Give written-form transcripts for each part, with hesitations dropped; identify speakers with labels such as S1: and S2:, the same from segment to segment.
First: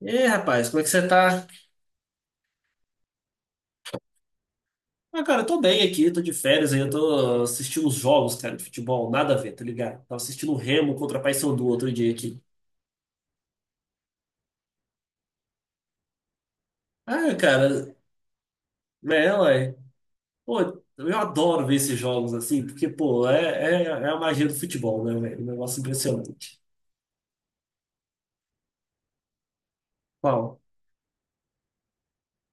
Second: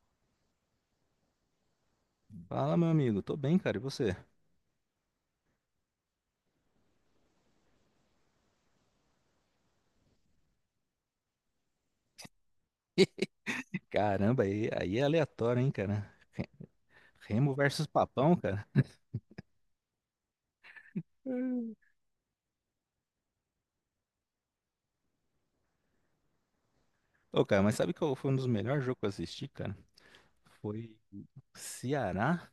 S1: E aí, rapaz, como é que você tá?
S2: Fala, meu amigo. Tô bem, cara. E você?
S1: Ah, cara, eu tô bem aqui, tô de férias aí, eu tô assistindo os jogos, cara, de futebol, nada a ver, tá ligado? Tava assistindo o Remo contra a Paysandu outro dia aqui.
S2: Caramba, aí é aleatório, hein, cara?
S1: Ah,
S2: Remo
S1: cara,
S2: versus Papão, cara.
S1: é, ué. Pô, eu adoro ver esses jogos assim, porque, pô, é a magia do futebol, né, velho? Um negócio impressionante.
S2: Ô, cara, mas sabe qual foi um dos melhores jogos que eu assisti, cara?
S1: Qual?
S2: Foi Ceará.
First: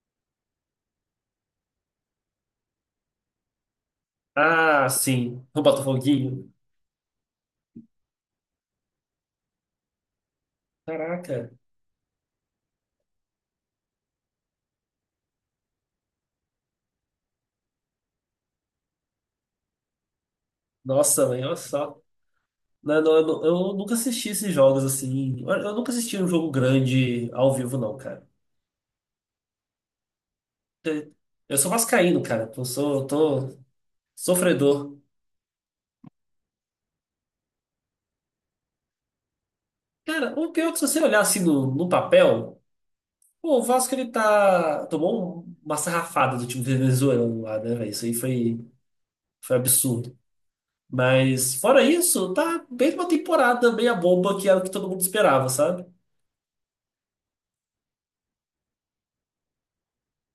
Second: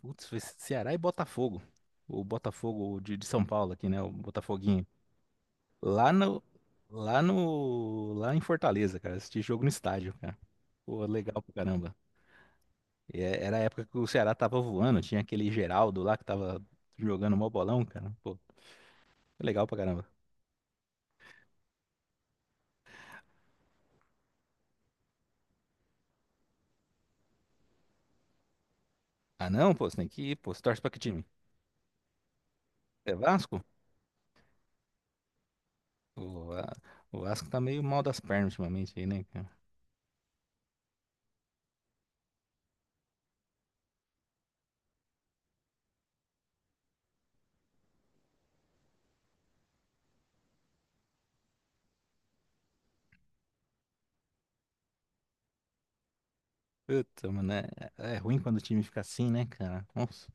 S2: Putz, foi Ceará e Botafogo. O Botafogo de São Paulo aqui, né? O Botafoguinho.
S1: Ah, sim, o
S2: Lá no.
S1: Botafoguinho.
S2: Lá no. Lá em Fortaleza, cara. Assisti jogo no estádio, cara. Pô, legal
S1: Caraca,
S2: pra caramba. E era a época que o Ceará tava voando. Tinha aquele Geraldo lá que tava jogando mó bolão, cara. Pô, legal pra caramba.
S1: nossa, velho, olha só. Não, eu nunca assisti esses jogos assim. Eu nunca assisti um jogo grande ao vivo, não, cara.
S2: Ah, não, pô, você tem que ir, pô. Você torce pra que time?
S1: Eu sou vascaíno, cara. Eu sou,
S2: É
S1: tô
S2: Vasco?
S1: sofredor.
S2: O, a- o Vasco tá meio mal das pernas ultimamente aí, né, cara?
S1: Cara, o pior é que se você olhar assim no papel, pô, o Vasco ele tá. Tomou uma sarrafada do time venezuelano lá, né, velho? Foi absurdo. Mas, fora isso, tá bem uma temporada meia bomba que era o que todo mundo esperava, sabe?
S2: Puta, mano, é ruim quando o time fica assim, né, cara? Nossa,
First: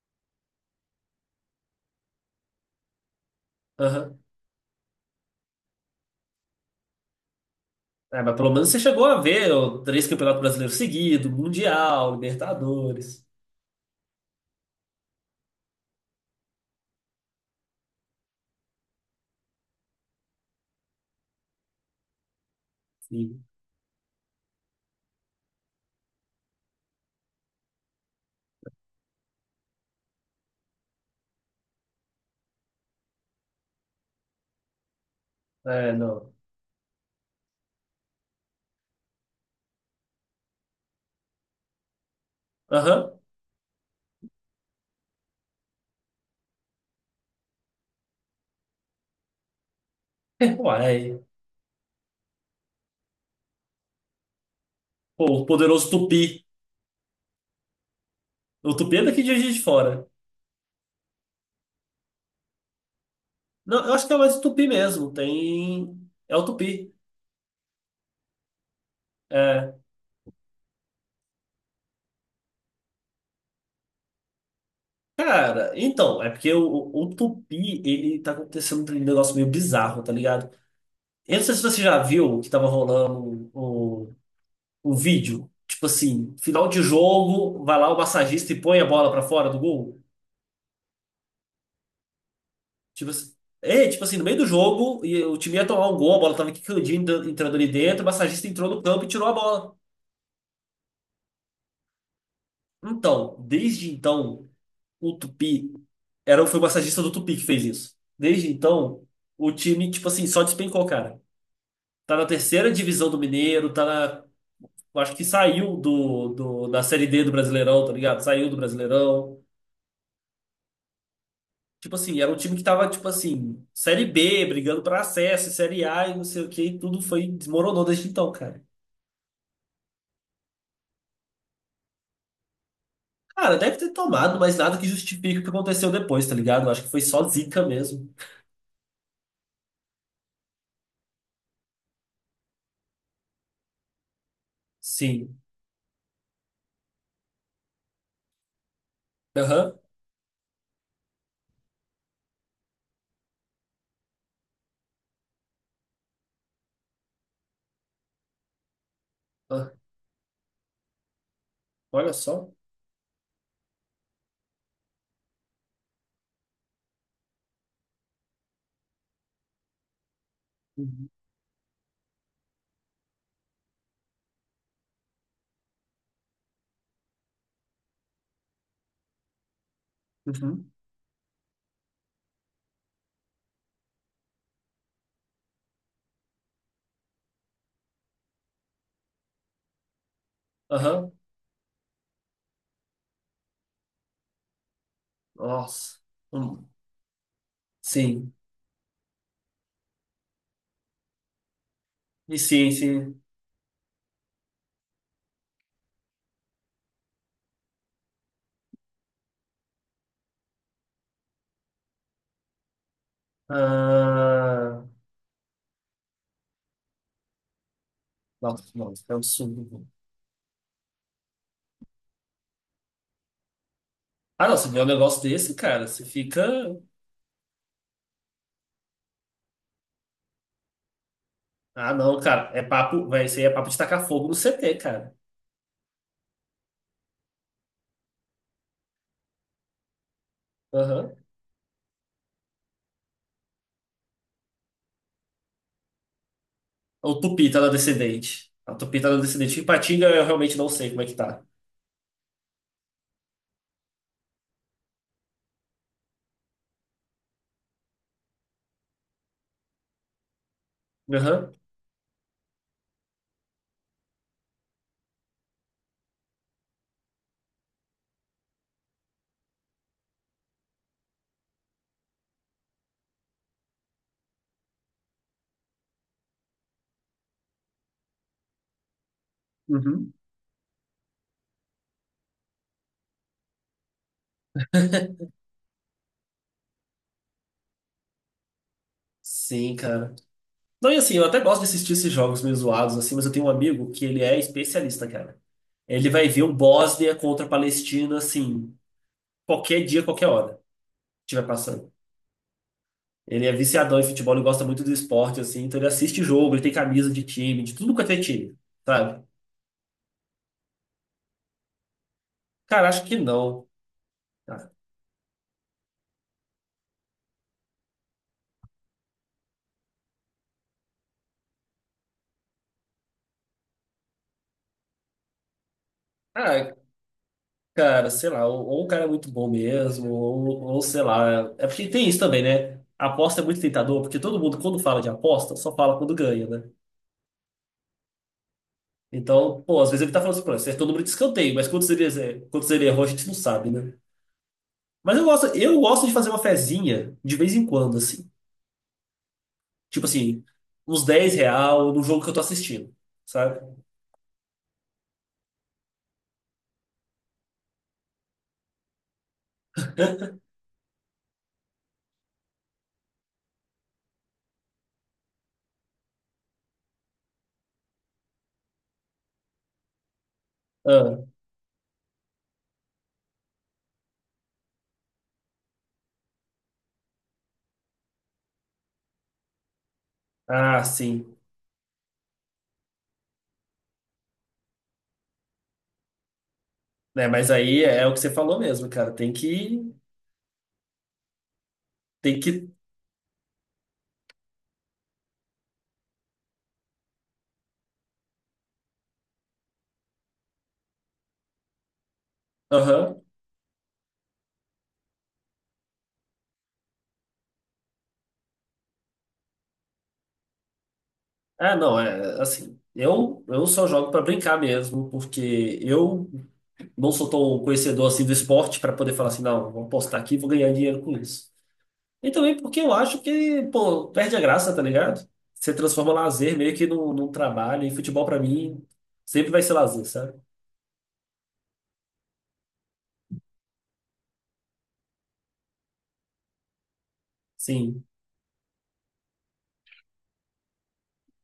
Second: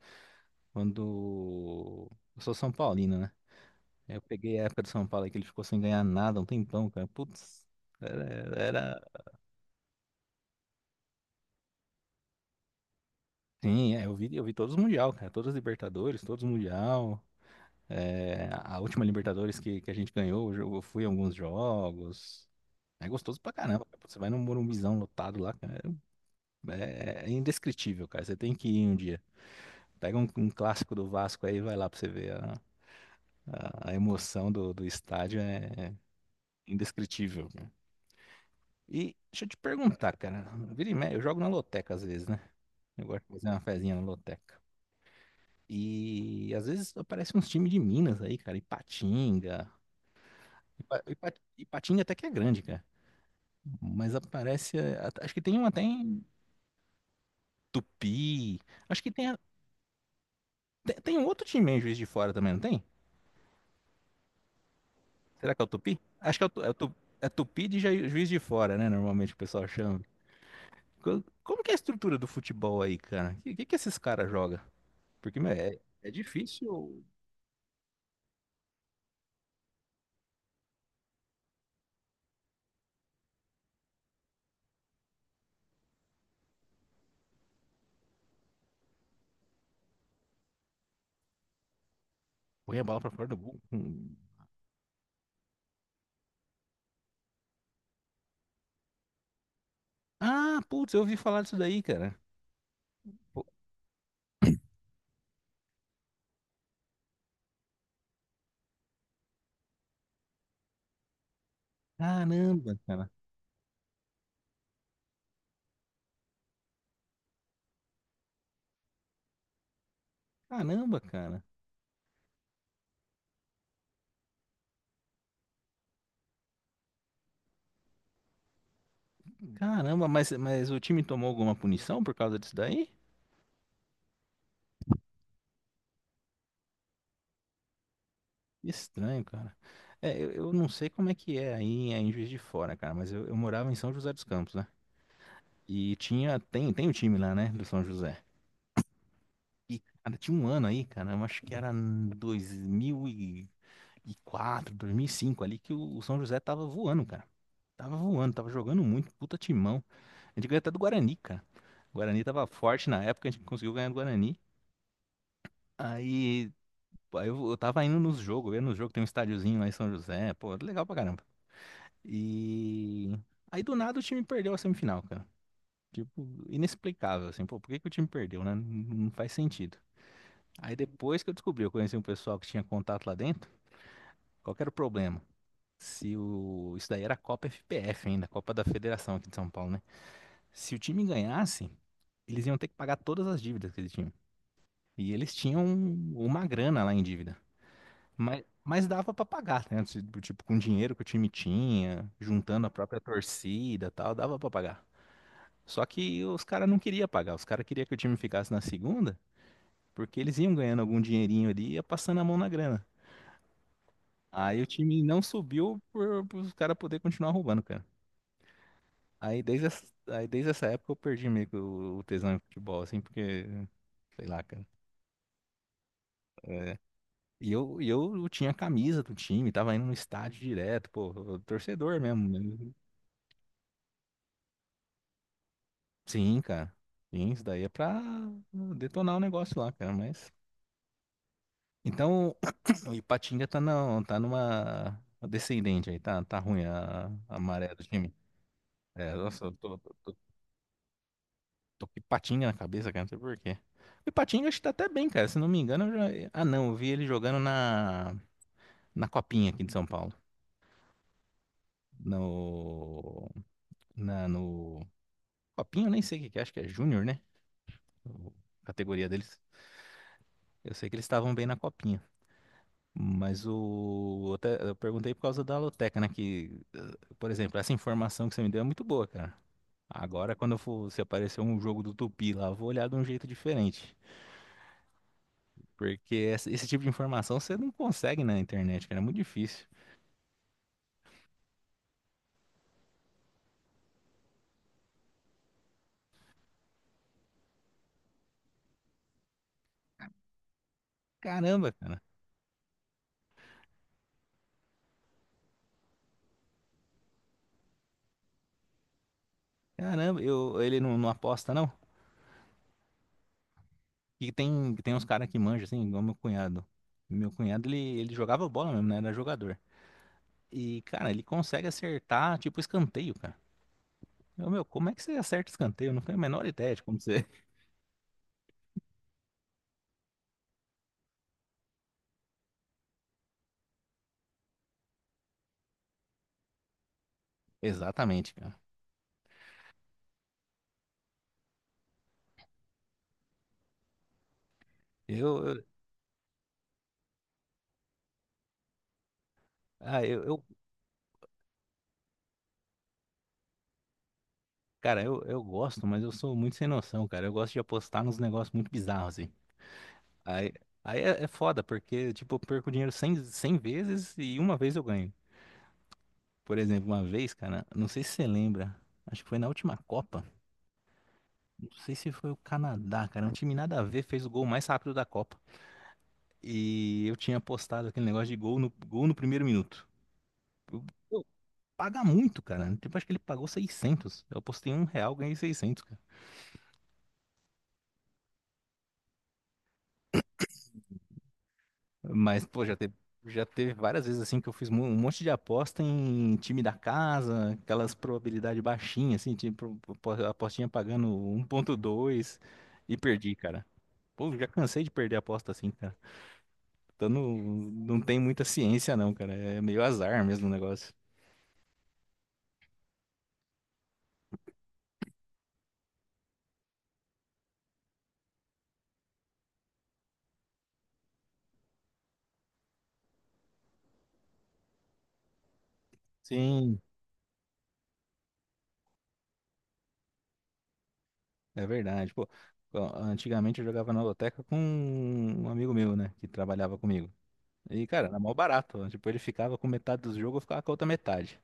S2: quando. Eu sou São Paulino, né?
S1: Aham.
S2: Eu peguei a época do São Paulo aí que ele ficou sem ganhar nada um tempão, cara. Putz,
S1: É, mas pelo
S2: era,
S1: menos você
S2: era...
S1: chegou a ver ó, três campeonatos brasileiros seguidos, Mundial, Libertadores.
S2: Sim, é, eu vi todos os Mundial, cara. Todos os Libertadores, todos os Mundial. É, a última Libertadores que a gente ganhou, eu fui em alguns jogos. É gostoso
S1: Sim.
S2: pra caramba, cara. Você vai num Morumbizão lotado lá, cara. É indescritível, cara. Você tem que ir um dia. Pega um clássico do Vasco aí e vai lá pra você ver. A emoção do estádio é
S1: É, não.
S2: é indescritível, cara. E deixa eu te perguntar, cara. Vira e mexe, eu jogo na loteca às vezes, né? Eu
S1: Aham.
S2: gosto de fazer uma fezinha na loteca. E às vezes aparecem uns times de Minas aí, cara. Ipatinga.
S1: Uai.
S2: Ipatinga até que é grande, cara. Mas aparece.
S1: Pô,
S2: Acho que
S1: o
S2: tem um até
S1: poderoso
S2: em
S1: Tupi.
S2: Tupi.
S1: O Tupi
S2: Acho
S1: é
S2: que
S1: daqui de
S2: tem, a-
S1: Juiz de Fora.
S2: tem, tem um outro time em Juiz de Fora também, não tem?
S1: Não, eu acho que é mais o Tupi mesmo.
S2: Será que é o
S1: Tem.
S2: Tupi?
S1: É
S2: Acho
S1: o
S2: que é o, Tu- é o
S1: Tupi.
S2: Tu- é Tupi de Juiz de Fora, né? Normalmente o pessoal
S1: É.
S2: chama. Como que é a estrutura do futebol aí, cara? O que que esses caras jogam? Porque meu,
S1: Cara,
S2: é
S1: então,
S2: difícil
S1: o Tupi, ele tá acontecendo um negócio meio bizarro, tá ligado? Eu não sei se você já viu que tava rolando um vídeo. Tipo assim, final de jogo, vai lá o massagista e põe a bola pra fora do gol.
S2: correr a bola
S1: Tipo
S2: pra fora
S1: assim.
S2: do gol.
S1: É, tipo
S2: Hum.
S1: assim, no meio do jogo, e o time ia tomar um gol, a bola tava quicandinha entrando ali dentro, o massagista entrou no campo e tirou a bola.
S2: Ah, putz, eu ouvi falar disso daí, cara.
S1: Então,
S2: Pô,
S1: desde então. O Tupi era, foi o massagista do Tupi que fez isso. Desde então, o time, tipo assim, só despencou, cara. Tá na terceira
S2: caramba,
S1: divisão
S2: cara.
S1: do Mineiro, tá na. Eu acho que saiu da Série D do Brasileirão, tá ligado? Saiu do Brasileirão.
S2: Caramba, cara.
S1: Tipo assim, era um time que tava, tipo assim, Série B, brigando pra acesso, Série A e não sei o que, e tudo foi, desmoronou desde então, cara.
S2: Caramba, mas o time tomou alguma punição por causa disso daí?
S1: Cara, deve ter tomado, mas nada que justifique o que aconteceu depois, tá ligado? Eu acho que foi só zica mesmo.
S2: Estranho, cara. É, eu não sei como é que é aí em Juiz de Fora, cara, mas eu morava em São José dos Campos, né?
S1: Sim.
S2: E tem o time lá, né, do São José.
S1: Aham.
S2: E, cara, tinha um ano aí, cara, eu acho que era dois mil e quatro, 2005 ali, que o São José tava voando, cara. Tava voando, tava jogando muito, puta
S1: Ah,
S2: timão. A gente ganhou até do Guarani, cara. O
S1: olha
S2: Guarani tava
S1: só.
S2: forte na época, a gente conseguiu ganhar do Guarani. Aí, pô, eu tava indo nos jogos, eu ia nos jogos, tem um estádiozinho lá em São José, pô, legal pra
S1: Uhum.
S2: caramba. E aí do nada o time perdeu a semifinal, cara. Tipo, inexplicável, assim, pô, por que que o time perdeu, né? Não faz sentido.
S1: Uhum.
S2: Aí depois que eu descobri, eu conheci um pessoal que tinha contato lá dentro, qual que era o problema? Se o... Isso daí era a Copa FPF ainda, a Copa da Federação aqui de São Paulo, né? Se o time
S1: Aham.
S2: ganhasse, eles iam ter que pagar todas as dívidas que eles tinham. E eles tinham
S1: Nossa.
S2: uma
S1: Hum,
S2: grana lá em dívida.
S1: Sim.
S2: Mas dava pra pagar, né? Tipo, com o dinheiro que o time tinha,
S1: E
S2: juntando
S1: sim,
S2: a própria
S1: sim.
S2: torcida e tal, dava pra pagar. Só que os caras não queriam pagar, os caras queriam que o time ficasse na segunda porque eles iam ganhando algum dinheirinho ali e ia passando a mão na grana. Aí o
S1: Ah,
S2: time não subiu por os caras poder continuar roubando, cara.
S1: nossa, nossa, é um
S2: Aí desde,
S1: absurdo.
S2: essa- aí desde essa época eu perdi meio que o tesão em futebol, assim, porque, sei lá,
S1: Ah, não,
S2: cara.
S1: você vê um negócio desse, cara, você fica.
S2: É. E eu tinha a camisa do time, tava indo no estádio direto, pô,
S1: Ah,
S2: torcedor
S1: não,
S2: mesmo,
S1: cara, é
S2: né?
S1: papo, vai ser papo de tacar fogo no CT, cara.
S2: Sim, cara. Sim, isso daí é pra detonar o negócio lá, cara, mas...
S1: Aham.
S2: Então, o Ipatinga tá, não, tá numa descendente aí, tá ruim a,
S1: O
S2: a
S1: Tupi tá na
S2: maré do time.
S1: descendente. A Tupi tá
S2: É,
S1: na
S2: nossa, eu
S1: descendente.
S2: tô, tô,
S1: Ipatinga,
S2: tô,
S1: eu realmente não sei como é que tá.
S2: tô com patinha na cabeça, cara, não sei por quê. O Patinho acho que tá até bem, cara, se não me engano. Ah, não, eu vi ele jogando na Copinha aqui de São Paulo.
S1: Aham.
S2: No. Na, no. Copinha, eu nem sei o que que é, acho que é Júnior, né? O- a categoria deles. Eu sei que eles estavam bem na Copinha. Mas o. Eu perguntei por causa da Loteca, né? Que, por exemplo, essa informação que você me deu é muito boa, cara.
S1: Uhum.
S2: Agora, quando eu for, se aparecer um jogo do Tupi lá, eu vou olhar de um jeito diferente. Porque esse tipo de informação você não consegue na internet, cara. É muito difícil.
S1: Sim, cara. Não, e assim, eu até gosto de assistir esses jogos meio zoados, assim, mas eu tenho um amigo que ele é especialista, cara. Ele vai ver o Bósnia contra a Palestina, assim, qualquer dia, qualquer hora estiver
S2: Caramba,
S1: passando.
S2: cara.
S1: Ele é viciadão em futebol, ele gosta muito do esporte, assim, então ele assiste jogo, ele tem camisa de time, de tudo quanto é time, sabe?
S2: Caramba, ele não, não aposta, não?
S1: Cara, acho que não.
S2: E
S1: Ah,
S2: tem uns caras que manjam, assim, igual meu cunhado. Meu cunhado, ele jogava bola mesmo, né? Era jogador. E, cara, ele consegue acertar, tipo, escanteio, cara. Meu, como é que você acerta escanteio? Eu não tenho a menor
S1: ah,
S2: ideia de como você...
S1: cara, sei lá, ou o cara é muito bom mesmo, ou sei lá. É porque tem isso também, né? A aposta é muito tentador, porque todo mundo, quando fala de aposta, só fala quando ganha, né?
S2: Exatamente, cara.
S1: Então, pô, às vezes ele tá falando assim, pô, acertou o número de escanteio, mas quantos ele errou, a gente não sabe, né? Mas eu gosto,
S2: Eu,
S1: eu gosto de fazer uma fezinha de vez em quando, assim.
S2: ah,
S1: Tipo assim,
S2: eu-
S1: uns 10 real no jogo que eu tô assistindo, sabe?
S2: cara, eu gosto, mas eu sou muito sem noção, cara. Eu gosto de apostar nos negócios muito bizarros, assim. Aí, aí, é foda, porque, tipo, eu perco dinheiro cem vezes e uma vez eu ganho. Por exemplo, uma vez, cara, não sei se você lembra, acho que foi na última Copa,
S1: Ah,
S2: não sei se foi o Canadá, cara, um time nada a ver, fez o gol mais rápido da Copa. E eu tinha apostado aquele negócio de gol no primeiro minuto.
S1: ah,
S2: Eu, eu,
S1: sim.
S2: paga muito, cara. Tipo, acho que ele pagou 600. Eu apostei R$ 1, ganhei 600.
S1: Né, mas aí é o que você falou mesmo, cara. Tem que. Tem
S2: Mas, pô,
S1: que.
S2: já teve várias vezes assim que eu fiz um monte de aposta em time da casa, aquelas probabilidade baixinha, assim, tipo, apostinha pagando 1,2 e
S1: Aham.
S2: perdi, cara. Pô, já cansei de perder aposta assim, cara. Então não tem muita ciência, não, cara. É meio azar mesmo o negócio.
S1: Ah, não, é assim. Eu só jogo pra brincar mesmo, porque eu não sou tão conhecedor assim do esporte pra poder falar assim, não, vou postar aqui e vou ganhar dinheiro com isso. E também porque eu acho que, pô, perde a graça, tá ligado? Você transforma lazer meio
S2: Sim,
S1: que num trabalho, e futebol pra mim sempre vai ser lazer, sabe?
S2: é verdade. Pô, ó, antigamente eu jogava na loteca com um amigo meu, né, que trabalhava comigo. E,
S1: Sim,
S2: cara, era mó barato, ó. Tipo, ele ficava com metade dos jogos, eu ficava com a outra metade.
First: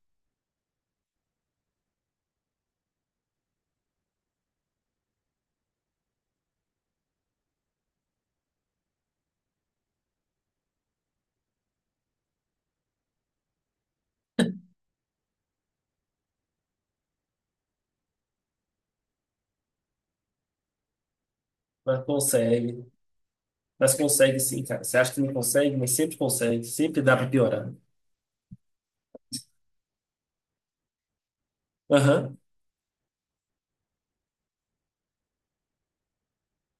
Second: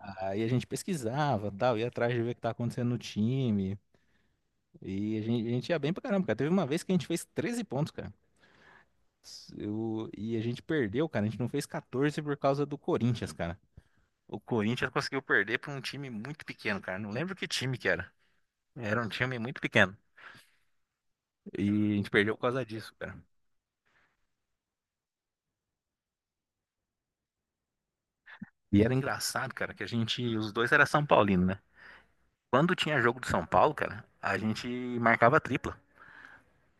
S2: Aí a gente pesquisava, tal, ia atrás de ver o que tá acontecendo no time. E a gente ia bem pra caramba, cara. Teve uma vez que a gente fez 13 pontos, cara. E a gente perdeu, cara. A gente não fez 14 por causa do Corinthians, cara. O Corinthians conseguiu perder pra um time muito pequeno, cara. Não lembro que time que era. Era um time muito pequeno. E a
S1: mas
S2: gente perdeu por causa
S1: consegue.
S2: disso, cara.
S1: Mas consegue sim, cara. Você acha que não consegue, mas sempre consegue. Sempre dá pra piorar.
S2: E era engraçado, cara, que a gente, os dois era São Paulino, né?
S1: Aham.
S2: Quando tinha jogo do São Paulo, cara, a gente marcava tripla.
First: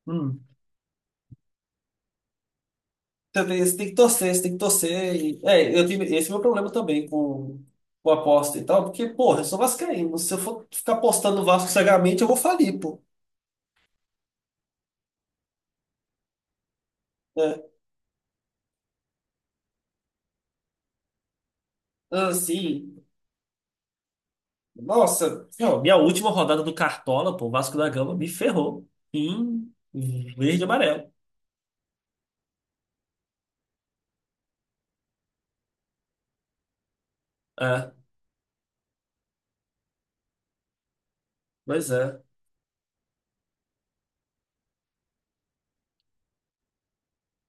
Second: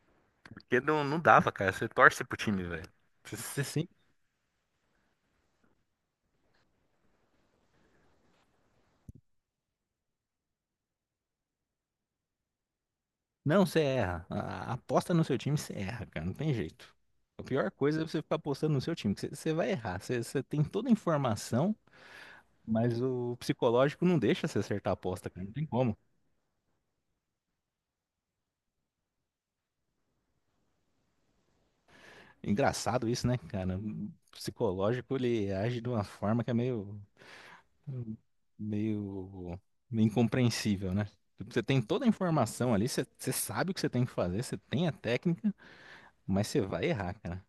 S1: Hum.
S2: Porque não dava, cara. Você torce pro time, velho. Você
S1: Também você tem que torcer, você tem que torcer. E, é, eu tive esse o meu problema também com aposta e tal, porque, porra, eu sou vascaíno. Se eu for ficar apostando no Vasco cegamente, eu vou falir, pô.
S2: Não, você erra. Aposta no seu time, você erra, cara. Não tem jeito. A
S1: Né?
S2: pior coisa é você ficar apostando no seu time, que você vai errar. Você tem toda a informação, mas
S1: Assim,
S2: o psicológico não deixa você acertar a aposta, cara.
S1: nossa,
S2: Não tem
S1: não, minha
S2: como.
S1: última rodada do Cartola, pô, o Vasco da Gama me ferrou. Em verde e amarelo.
S2: Engraçado isso, né, cara? O psicológico, ele age de uma forma que é
S1: Ah,
S2: meio, meio incompreensível, né? Tipo, você tem
S1: pois
S2: toda a
S1: é.
S2: informação ali, você sabe o que você tem que fazer, você tem a técnica, mas você vai errar, cara.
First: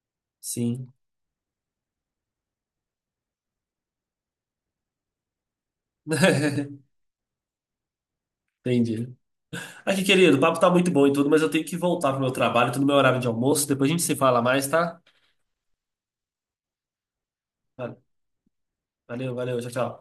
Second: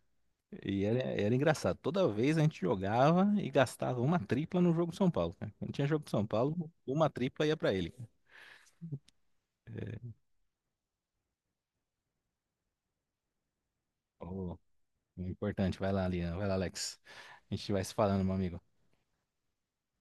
S2: E
S1: Sim.
S2: era engraçado. Toda vez a gente jogava e gastava uma tripla no jogo de São Paulo, cara. Quando tinha jogo de São Paulo, uma tripla ia pra ele.
S1: Entendi. Aqui,
S2: É,
S1: querido, o papo tá muito bom e tudo, mas eu tenho que voltar pro meu trabalho, tô no meu horário de almoço. Depois a gente se fala mais, tá?
S2: é importante. Vai lá, Lian. Vai lá, Alex. A gente vai se
S1: Vale,
S2: falando, meu amigo.
S1: valeu, valeu, tchau, tchau.